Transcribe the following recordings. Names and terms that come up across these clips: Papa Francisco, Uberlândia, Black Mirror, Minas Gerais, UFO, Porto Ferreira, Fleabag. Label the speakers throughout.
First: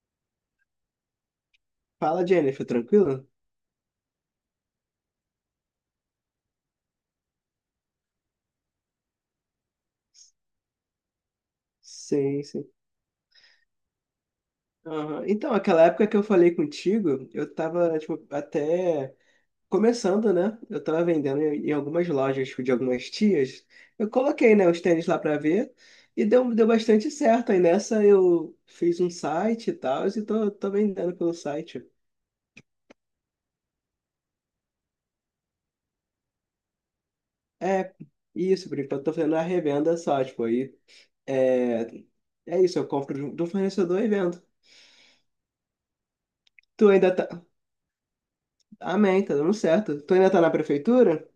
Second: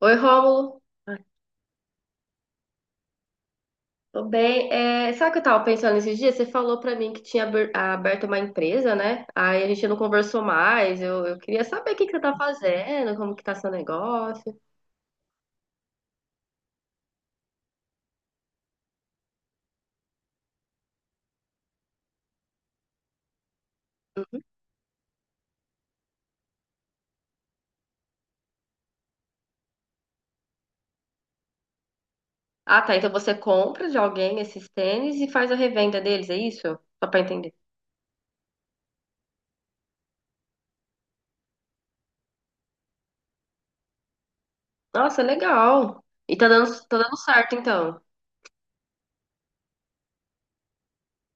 Speaker 1: Oi, Rômulo. Ai,
Speaker 2: Fala, Jennifer, tranquilo?
Speaker 1: Tô bem. É, sabe o que eu tava pensando esses dias? Você falou pra mim que tinha aberto uma empresa, né? Aí a gente não conversou mais. Eu queria saber o que que você tá
Speaker 2: Sim, sim.
Speaker 1: fazendo, como que tá seu negócio.
Speaker 2: Aham. Então, aquela época que eu falei contigo, eu tava, tipo, até começando, né? Eu tava vendendo em algumas lojas, tipo, de algumas tias. Eu
Speaker 1: Uhum.
Speaker 2: coloquei, né, os tênis lá pra ver e deu bastante certo. Aí nessa eu fiz um site e tal, e tô vendendo pelo site.
Speaker 1: Ah, tá. Então você compra de alguém esses tênis e faz a revenda deles, é isso? Só pra entender.
Speaker 2: É, isso, por enquanto eu tô fazendo a revenda só, tipo, aí é, é isso, eu compro de um fornecedor e vendo.
Speaker 1: Nossa, legal. E
Speaker 2: Tu
Speaker 1: tá
Speaker 2: ainda
Speaker 1: dando
Speaker 2: tá.
Speaker 1: certo, então.
Speaker 2: Amém, tá dando certo. Tu ainda tá na prefeitura?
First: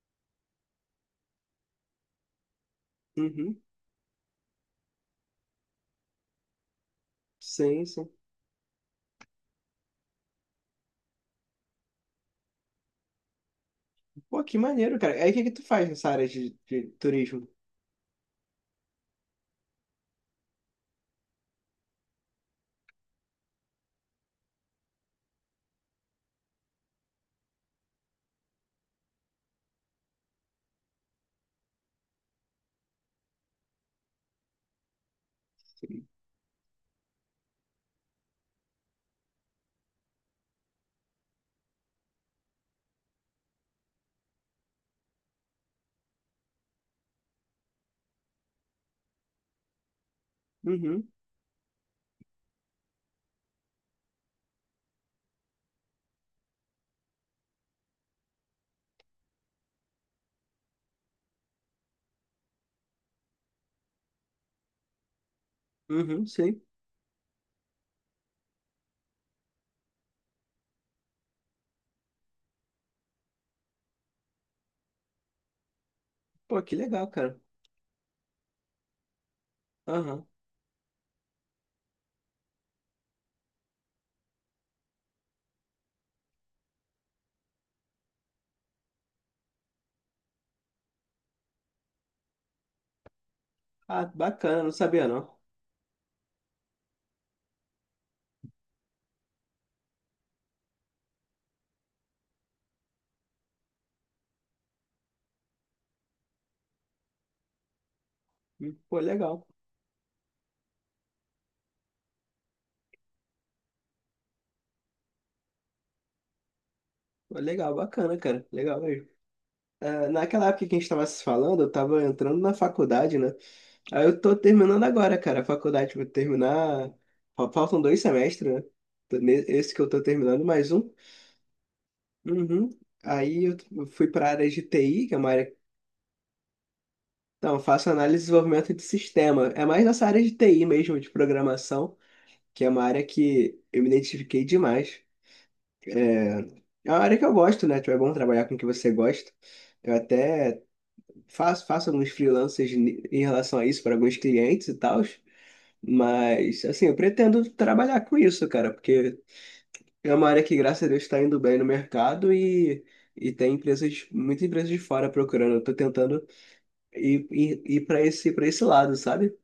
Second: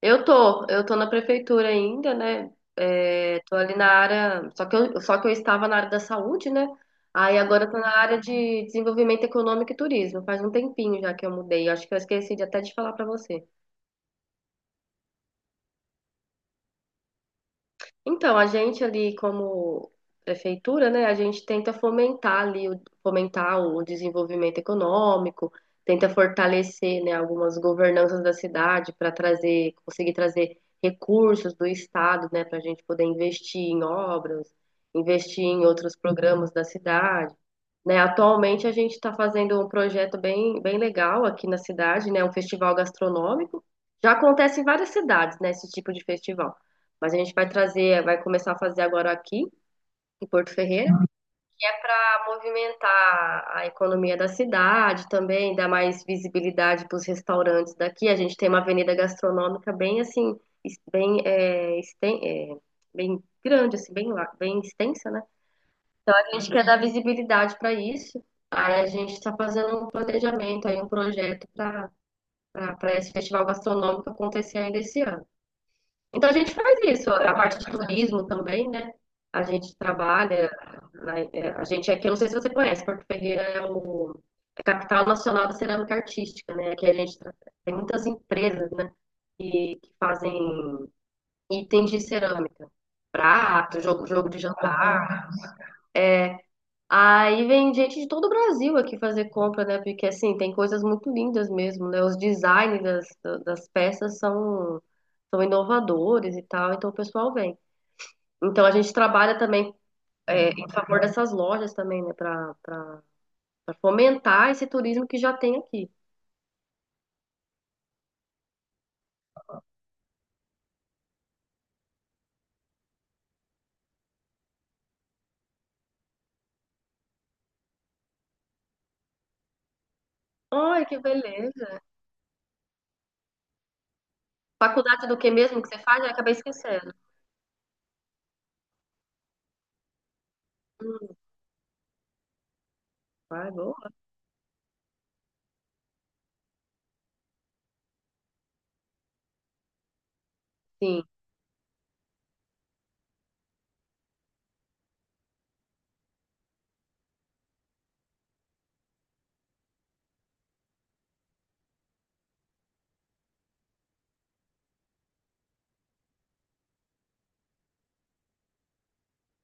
Speaker 1: Eu tô na prefeitura ainda, né? É, tô
Speaker 2: Uhum.
Speaker 1: ali na área, só que eu estava na área da saúde, né? Aí agora eu tô
Speaker 2: Sim,
Speaker 1: na
Speaker 2: sim.
Speaker 1: área de desenvolvimento econômico e turismo. Faz um tempinho já que eu mudei. Acho que eu esqueci de até de falar pra você.
Speaker 2: Pô, que maneiro, cara. Aí o que que tu faz nessa área de turismo?
Speaker 1: Então, a gente ali como prefeitura, né, a gente tenta fomentar ali, fomentar o desenvolvimento econômico, tenta fortalecer, né, algumas governanças da cidade para trazer, conseguir trazer recursos do estado, né, para a gente poder investir em obras, investir em outros programas da cidade, né. Atualmente a gente está fazendo um projeto bem, bem legal aqui na cidade, né, um festival gastronômico. Já acontece em várias cidades, né, esse tipo de festival. Mas a gente vai trazer, vai começar a fazer agora aqui, em Porto Ferreira,
Speaker 2: Uhum,
Speaker 1: para movimentar a economia da cidade também, dar mais visibilidade para os restaurantes daqui. A gente tem uma avenida gastronômica bem assim, es- bem, é, esten- é, bem grande, assim, bem extensa, né? Então
Speaker 2: uhum,
Speaker 1: a gente
Speaker 2: sim.
Speaker 1: quer dar visibilidade para isso. Aí a gente está fazendo um planejamento, aí um projeto para esse festival gastronômico acontecer ainda esse ano. Então a gente
Speaker 2: Pô, que
Speaker 1: faz
Speaker 2: legal,
Speaker 1: isso, a
Speaker 2: cara.
Speaker 1: parte de turismo também, né? A gente
Speaker 2: Aham.
Speaker 1: trabalha, a gente é aqui, eu não sei se você conhece, Porto Ferreira é o é a capital nacional da cerâmica artística, né? Aqui a gente tem muitas empresas, né? Que fazem itens de cerâmica, prato,
Speaker 2: Ah,
Speaker 1: jogo, jogo de
Speaker 2: bacana, não sabia
Speaker 1: jantar.
Speaker 2: não.
Speaker 1: Aí vem gente de todo o Brasil aqui fazer compra, né? Porque assim, tem coisas muito lindas mesmo, né? Os designs das, das peças são, são inovadores e tal, então o pessoal vem. Então a gente
Speaker 2: Pô,
Speaker 1: trabalha
Speaker 2: legal.
Speaker 1: também em favor dessas lojas também, né, para fomentar esse turismo que já tem aqui.
Speaker 2: Pô, legal, bacana, cara. Legal mesmo. Ah, naquela época que a gente tava se falando, eu tava entrando na faculdade, né? Aí eu tô terminando agora, cara. A faculdade vai terminar. Faltam 2 semestres, né? Esse que eu tô terminando, mais
Speaker 1: Ai,
Speaker 2: um.
Speaker 1: que beleza.
Speaker 2: Uhum. Eu fui pra área de
Speaker 1: Faculdade
Speaker 2: TI, que é
Speaker 1: do que
Speaker 2: uma área.
Speaker 1: mesmo que você faz? Eu acabei esquecendo.
Speaker 2: Então, eu faço análise e desenvolvimento de sistema. É mais nessa área de TI mesmo,
Speaker 1: Hum,
Speaker 2: de programação, que é uma área
Speaker 1: ai,
Speaker 2: que eu me
Speaker 1: boa.
Speaker 2: identifiquei demais. É, é uma área que eu gosto, né? Tipo, é bom trabalhar com o que você gosta. Eu até
Speaker 1: Sim,
Speaker 2: faço alguns freelancers em relação a isso para alguns clientes e tal. Mas, assim, eu pretendo trabalhar com isso, cara, porque é uma área que, graças a Deus, está indo bem no mercado e tem empresas, muitas empresas de fora procurando. Eu tô tentando ir para para esse lado, sabe?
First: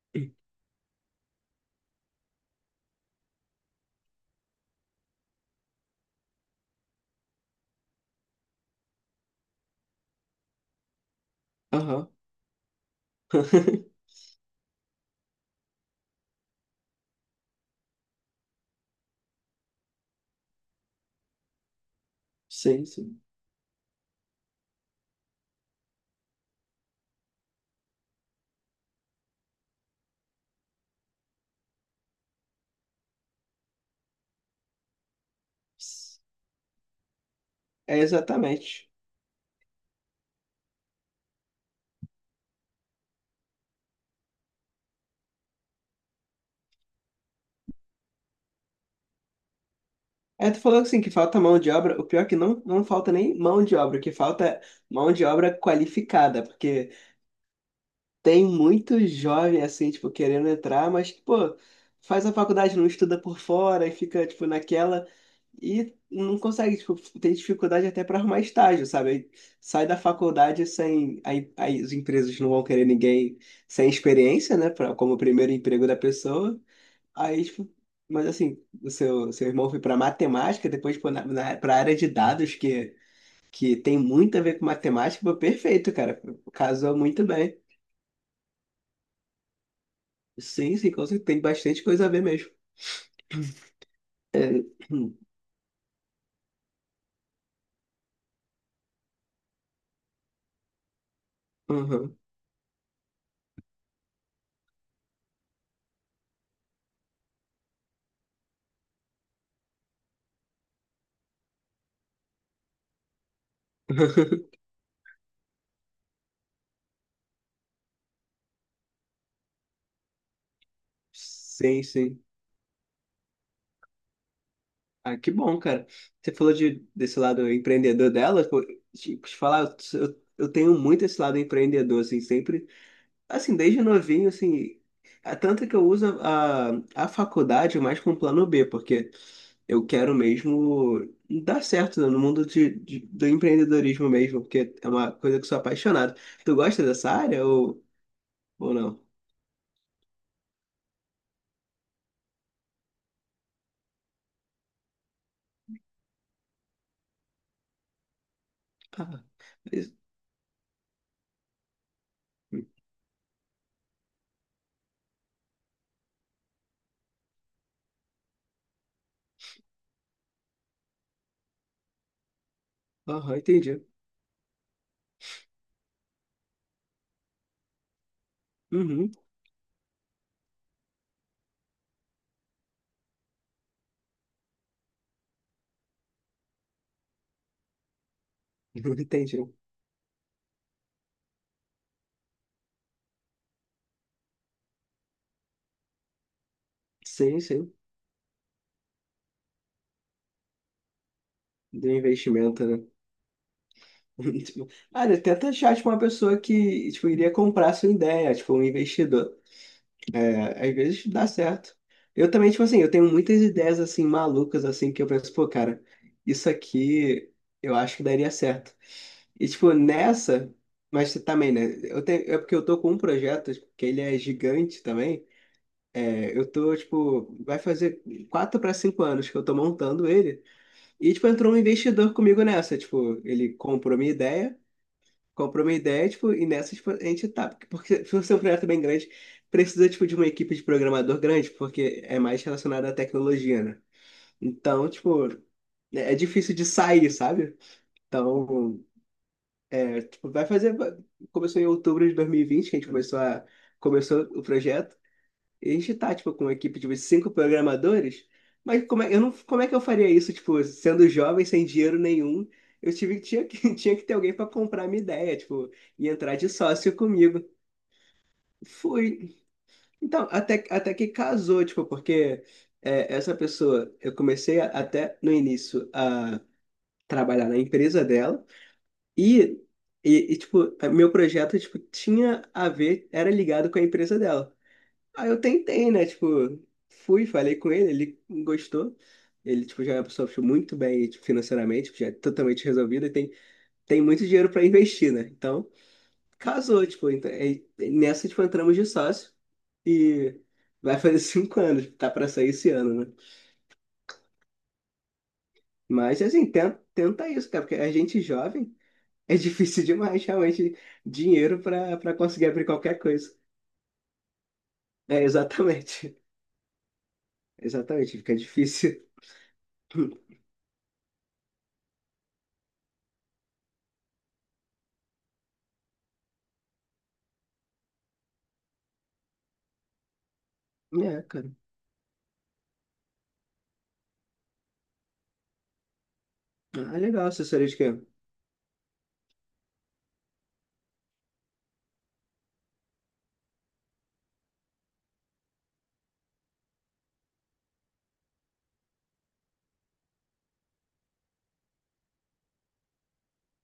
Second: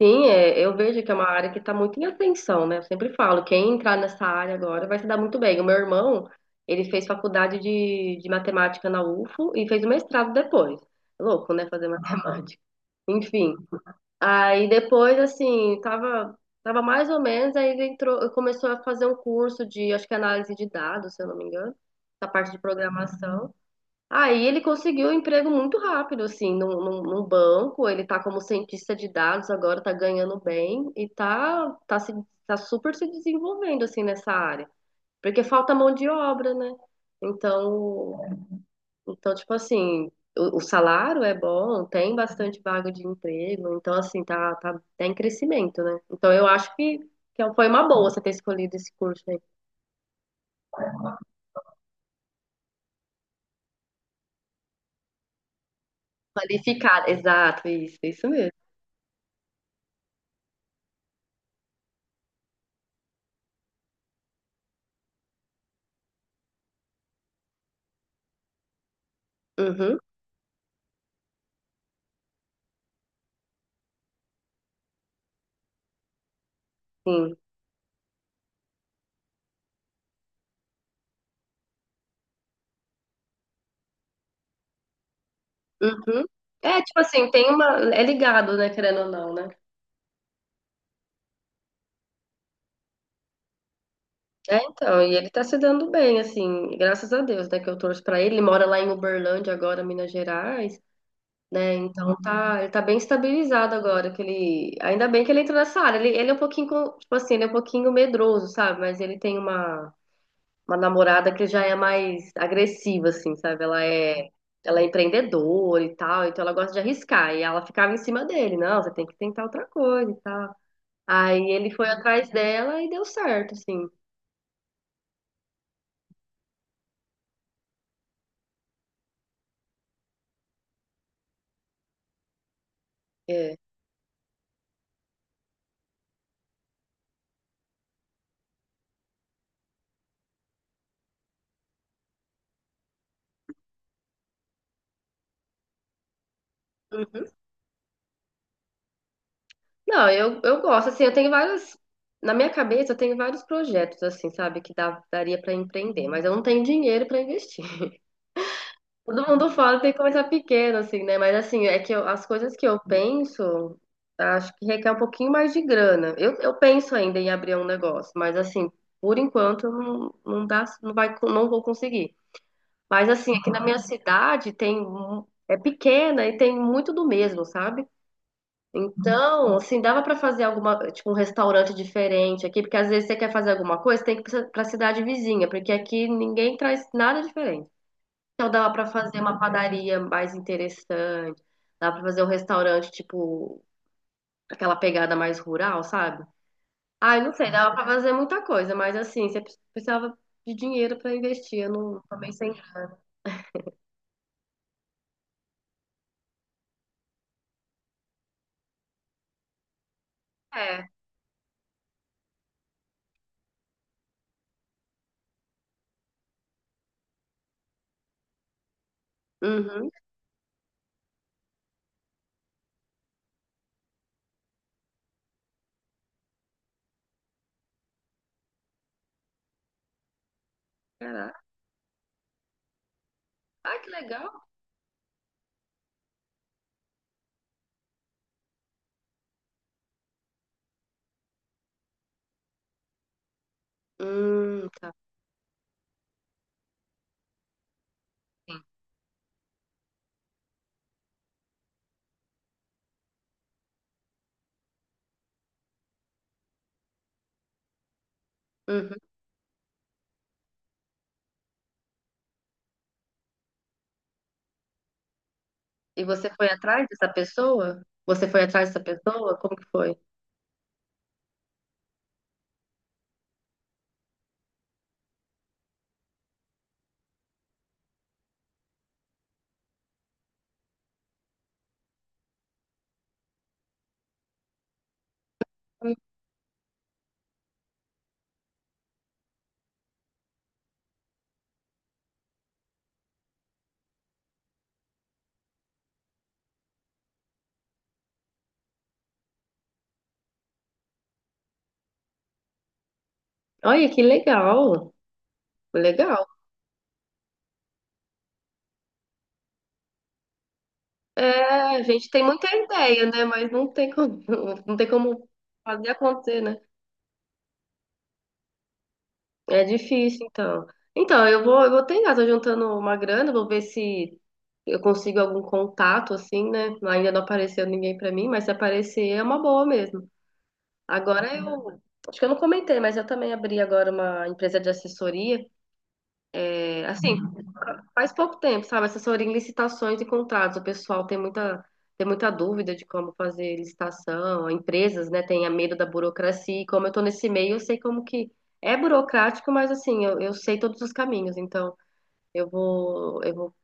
Speaker 1: sim, é, eu vejo que é uma área que está muito em atenção, né? Eu sempre falo, quem entrar nessa área agora vai se dar muito bem. O meu irmão, ele fez faculdade de matemática na UFO e fez o mestrado depois. Louco, né? Fazer
Speaker 2: Aham,
Speaker 1: matemática. Enfim. Aí depois, assim, tava mais ou menos, aí ele entrou, começou a fazer um curso de, acho que é análise de dados, se eu não me engano, da parte de
Speaker 2: sim, sim.
Speaker 1: programação. Aí ele conseguiu um emprego muito rápido, assim, num banco, ele tá como cientista de dados agora, tá ganhando bem e tá super se desenvolvendo, assim, nessa área. Porque falta mão de obra, né?
Speaker 2: É
Speaker 1: Então,
Speaker 2: exatamente.
Speaker 1: então, tipo assim, o salário é bom, tem bastante vaga de emprego, então, assim, tá em crescimento, né? Então, que é um, foi uma boa você ter escolhido esse curso aí.
Speaker 2: É, tu falou assim que falta mão de obra. O pior é que não, não falta nem mão de obra, o que falta é mão de obra qualificada, porque
Speaker 1: Qualificado, exato, isso
Speaker 2: tem
Speaker 1: mesmo.
Speaker 2: muito jovem assim, tipo, querendo entrar, mas que, pô, faz a faculdade, não estuda por fora e fica, tipo, naquela e não consegue, tipo, tem dificuldade até para arrumar estágio, sabe? Aí sai da
Speaker 1: Uhum,
Speaker 2: faculdade sem. Aí as empresas não vão querer ninguém sem experiência, né? Pra, como primeiro emprego da pessoa.
Speaker 1: sim.
Speaker 2: Aí, tipo, mas assim, o seu irmão foi para matemática, depois para pra área de dados, que tem muito a ver com matemática, pô, perfeito, cara.
Speaker 1: Uhum. É,
Speaker 2: Casou
Speaker 1: tipo
Speaker 2: muito
Speaker 1: assim, tem
Speaker 2: bem.
Speaker 1: uma. É ligado, né, querendo ou não, né?
Speaker 2: Sim, sim, com certeza, tem bastante coisa a ver mesmo.
Speaker 1: É,
Speaker 2: É,
Speaker 1: então, e
Speaker 2: hum,
Speaker 1: ele tá se dando bem, assim, graças a Deus, né, que eu torço pra ele. Ele mora lá em Uberlândia agora, Minas Gerais. Né? Então
Speaker 2: uhum.
Speaker 1: tá, ele tá bem estabilizado agora, que ele, ainda bem que ele entrou nessa área. Ele é um pouquinho, tipo assim, ele é um pouquinho medroso, sabe? Mas ele tem uma namorada que já é mais agressiva, assim, sabe? Ela é empreendedora e tal, então ela gosta de arriscar. E ela ficava em cima dele, não, você tem que tentar outra coisa e tal. Aí ele
Speaker 2: Sim,
Speaker 1: foi
Speaker 2: sim.
Speaker 1: atrás dela e deu certo, assim.
Speaker 2: Ah, que bom, cara. Você falou desse lado empreendedor dela, pô, tipo, te falar, eu tenho muito esse lado empreendedor, assim, sempre.
Speaker 1: É.
Speaker 2: Assim, desde novinho, assim, é tanto que eu uso a faculdade mais como plano B, porque eu quero mesmo dar certo né, no mundo do empreendedorismo mesmo, porque é uma coisa que eu sou apaixonado. Tu gosta dessa área ou não?
Speaker 1: Não, eu gosto, assim, eu tenho várias. Na minha cabeça, eu tenho vários projetos, assim, sabe, daria pra empreender, mas eu não tenho dinheiro pra investir.
Speaker 2: Ah,
Speaker 1: Todo mundo fala que tem
Speaker 2: isso.
Speaker 1: que começar pequeno, assim, né? Mas, assim, as coisas que eu penso, acho que requer um pouquinho mais de grana. Eu penso ainda em abrir um negócio, mas, assim, por enquanto, eu não, não dá, não vou conseguir. Mas, assim,
Speaker 2: Aham,
Speaker 1: aqui na minha
Speaker 2: entendi.
Speaker 1: cidade É pequena e tem muito do mesmo, sabe?
Speaker 2: Uhum,
Speaker 1: Então, assim, dava para fazer alguma, tipo, um restaurante diferente aqui, porque às vezes você quer fazer alguma coisa, tem que ir para a cidade vizinha, porque aqui ninguém traz nada diferente. Então, dava para fazer
Speaker 2: entendi.
Speaker 1: uma padaria mais interessante, dava para fazer um restaurante, tipo, aquela pegada mais rural, sabe? Ah, eu não
Speaker 2: Sim,
Speaker 1: sei,
Speaker 2: sim.
Speaker 1: dava para fazer muita coisa, mas assim, você precisava de dinheiro para investir, eu
Speaker 2: Do
Speaker 1: não, também sem.
Speaker 2: investimento, né? Tipo, ah, né, tenta achar, tipo, uma pessoa que, tipo, iria comprar a sua ideia, tipo, um investidor. Às
Speaker 1: É.
Speaker 2: vezes dá certo. Eu também, tipo assim, eu tenho muitas ideias assim malucas assim que eu penso, pô, cara, isso aqui eu acho que daria certo. E tipo,
Speaker 1: Uhum.
Speaker 2: nessa, mas também, né? Eu tenho, é porque eu tô com um projeto tipo, que ele é gigante também. É, eu tô, tipo, vai fazer 4 para 5 anos que eu tô montando ele. E tipo,
Speaker 1: Caraca.
Speaker 2: entrou um investidor comigo nessa, tipo, ele
Speaker 1: Ah, que
Speaker 2: comprou minha
Speaker 1: legal.
Speaker 2: ideia. Comprou uma ideia, tipo, e nessa, tipo, a gente tá. Porque se você é um projeto bem grande, precisa, tipo, de uma equipe de programador grande, porque é mais relacionado à tecnologia, né? Então,
Speaker 1: Tá.
Speaker 2: tipo, é difícil de sair, sabe? Então, tipo, vai fazer. Começou em outubro de 2020, que a gente começou começou o projeto. E a gente tá, tipo, com uma equipe de uns 5 programadores, mas
Speaker 1: Uhum.
Speaker 2: como é, eu não, como é que eu faria isso, tipo, sendo jovem, sem dinheiro nenhum? Eu tive, tinha que, tinha que ter alguém para comprar minha ideia, tipo,
Speaker 1: E
Speaker 2: e
Speaker 1: você
Speaker 2: entrar
Speaker 1: foi
Speaker 2: de
Speaker 1: atrás
Speaker 2: sócio
Speaker 1: dessa
Speaker 2: comigo.
Speaker 1: pessoa? Você foi atrás dessa pessoa?
Speaker 2: Fui.
Speaker 1: Como que foi?
Speaker 2: Então, até que casou, tipo, porque é, essa pessoa, eu comecei até no início a trabalhar na empresa dela e, e, tipo, meu projeto, tipo, tinha a ver, era ligado com a empresa dela. Aí eu tentei,
Speaker 1: Hum.
Speaker 2: né? Tipo, fui, falei com ele, ele gostou. Ele, tipo, já é uma pessoa tipo, muito bem tipo, financeiramente, tipo, já é totalmente resolvida e tem, tem muito dinheiro para investir, né? Então, casou, tipo, então, é, nessa, tipo, entramos de sócio e vai fazer 5 anos, tá para sair esse ano, né?
Speaker 1: Olha, que legal.
Speaker 2: Mas,
Speaker 1: Legal.
Speaker 2: assim, tenta isso, cara, porque a gente jovem é difícil demais, realmente, dinheiro
Speaker 1: É, a gente
Speaker 2: para
Speaker 1: tem
Speaker 2: conseguir
Speaker 1: muita
Speaker 2: abrir qualquer
Speaker 1: ideia, né?
Speaker 2: coisa.
Speaker 1: Mas não tem como, não tem
Speaker 2: É,
Speaker 1: como fazer
Speaker 2: exatamente.
Speaker 1: acontecer, né?
Speaker 2: Exatamente, fica difícil.
Speaker 1: É difícil, então. Então, eu vou tentar, tô juntando uma grana, vou ver se eu consigo algum contato, assim, né? Ainda não apareceu ninguém pra mim, mas se aparecer é uma boa mesmo.
Speaker 2: É,
Speaker 1: Agora
Speaker 2: cara.
Speaker 1: acho que eu não comentei, mas eu também abri agora uma empresa de assessoria. É,
Speaker 2: Ah, é
Speaker 1: assim,
Speaker 2: legal essa que é.
Speaker 1: Faz pouco tempo, sabe? Assessoria em licitações e contratos. O pessoal tem muita dúvida de como fazer licitação. Empresas, né, têm medo da burocracia. E como eu tô nesse meio, eu sei como que é burocrático, mas assim, eu sei todos os caminhos. Então, eu vou, eu vou,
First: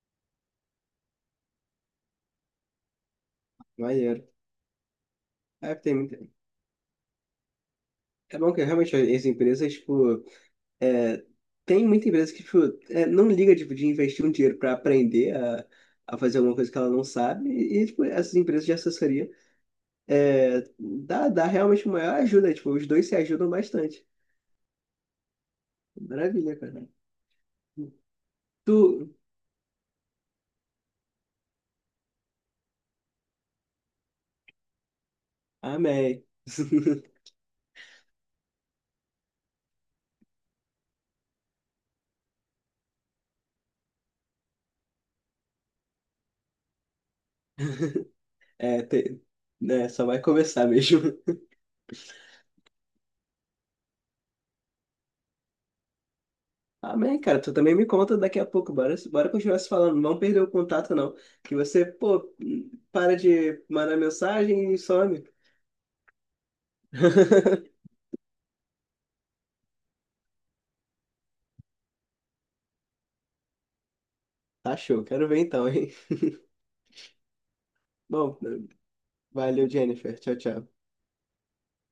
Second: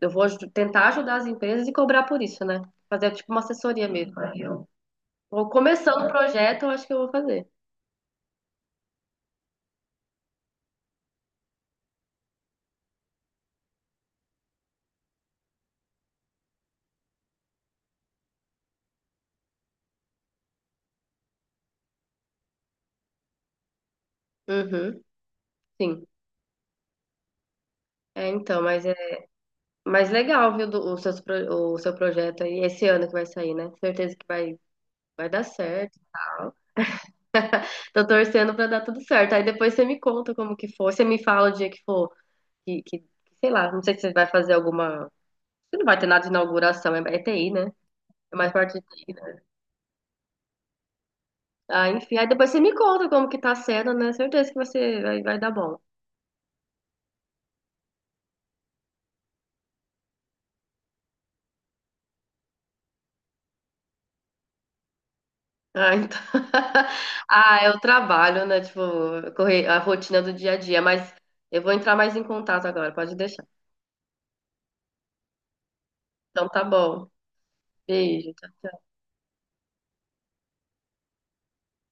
Speaker 1: tentar ajudar as empresas e cobrar por isso, né? Fazer tipo uma assessoria mesmo.
Speaker 2: Maneiro.
Speaker 1: Vou
Speaker 2: É, tem
Speaker 1: começando o
Speaker 2: muita...
Speaker 1: projeto, eu acho que eu vou fazer.
Speaker 2: é bom que realmente as empresas, tipo, é, tem muita empresa que, tipo, é, não liga, tipo, de investir um dinheiro para aprender a fazer alguma coisa que ela não sabe. E, tipo, essas empresas de assessoria é, dá realmente uma maior ajuda. Tipo, os dois se ajudam bastante.
Speaker 1: Uhum, sim.
Speaker 2: Maravilha, cara.
Speaker 1: É, então, mas
Speaker 2: Tu...
Speaker 1: Mas legal, viu, do- o, seus pro- o seu projeto aí, esse ano que vai sair, né? Certeza que vai dar certo e
Speaker 2: Amém.
Speaker 1: tal. Tô torcendo pra dar tudo certo. Aí depois você me conta como que for. Você me fala o dia que for, que, que sei lá, não sei se você vai fazer alguma. Você não vai ter nada de inauguração, é TI, né? É mais parte de
Speaker 2: É,
Speaker 1: TI,
Speaker 2: tem...
Speaker 1: né?
Speaker 2: né, só vai começar mesmo.
Speaker 1: Ah, enfim, aí depois você me conta como que tá sendo, né? Certeza que você vai dar bom.
Speaker 2: Amém, cara. Tu também me conta daqui a pouco. Bora continuar se falando. Não vamos perder o contato, não. Que você, pô, para de mandar mensagem e some.
Speaker 1: Ah, então... ah, é o trabalho, né? Tipo, correr a rotina do dia a dia, mas eu vou entrar mais em contato agora, pode deixar.
Speaker 2: Tá show. Quero ver então, hein?
Speaker 1: Então tá bom. Beijo.
Speaker 2: Bom,
Speaker 1: Tchau. Tchau.
Speaker 2: valeu, Jennifer. Tchau, tchau.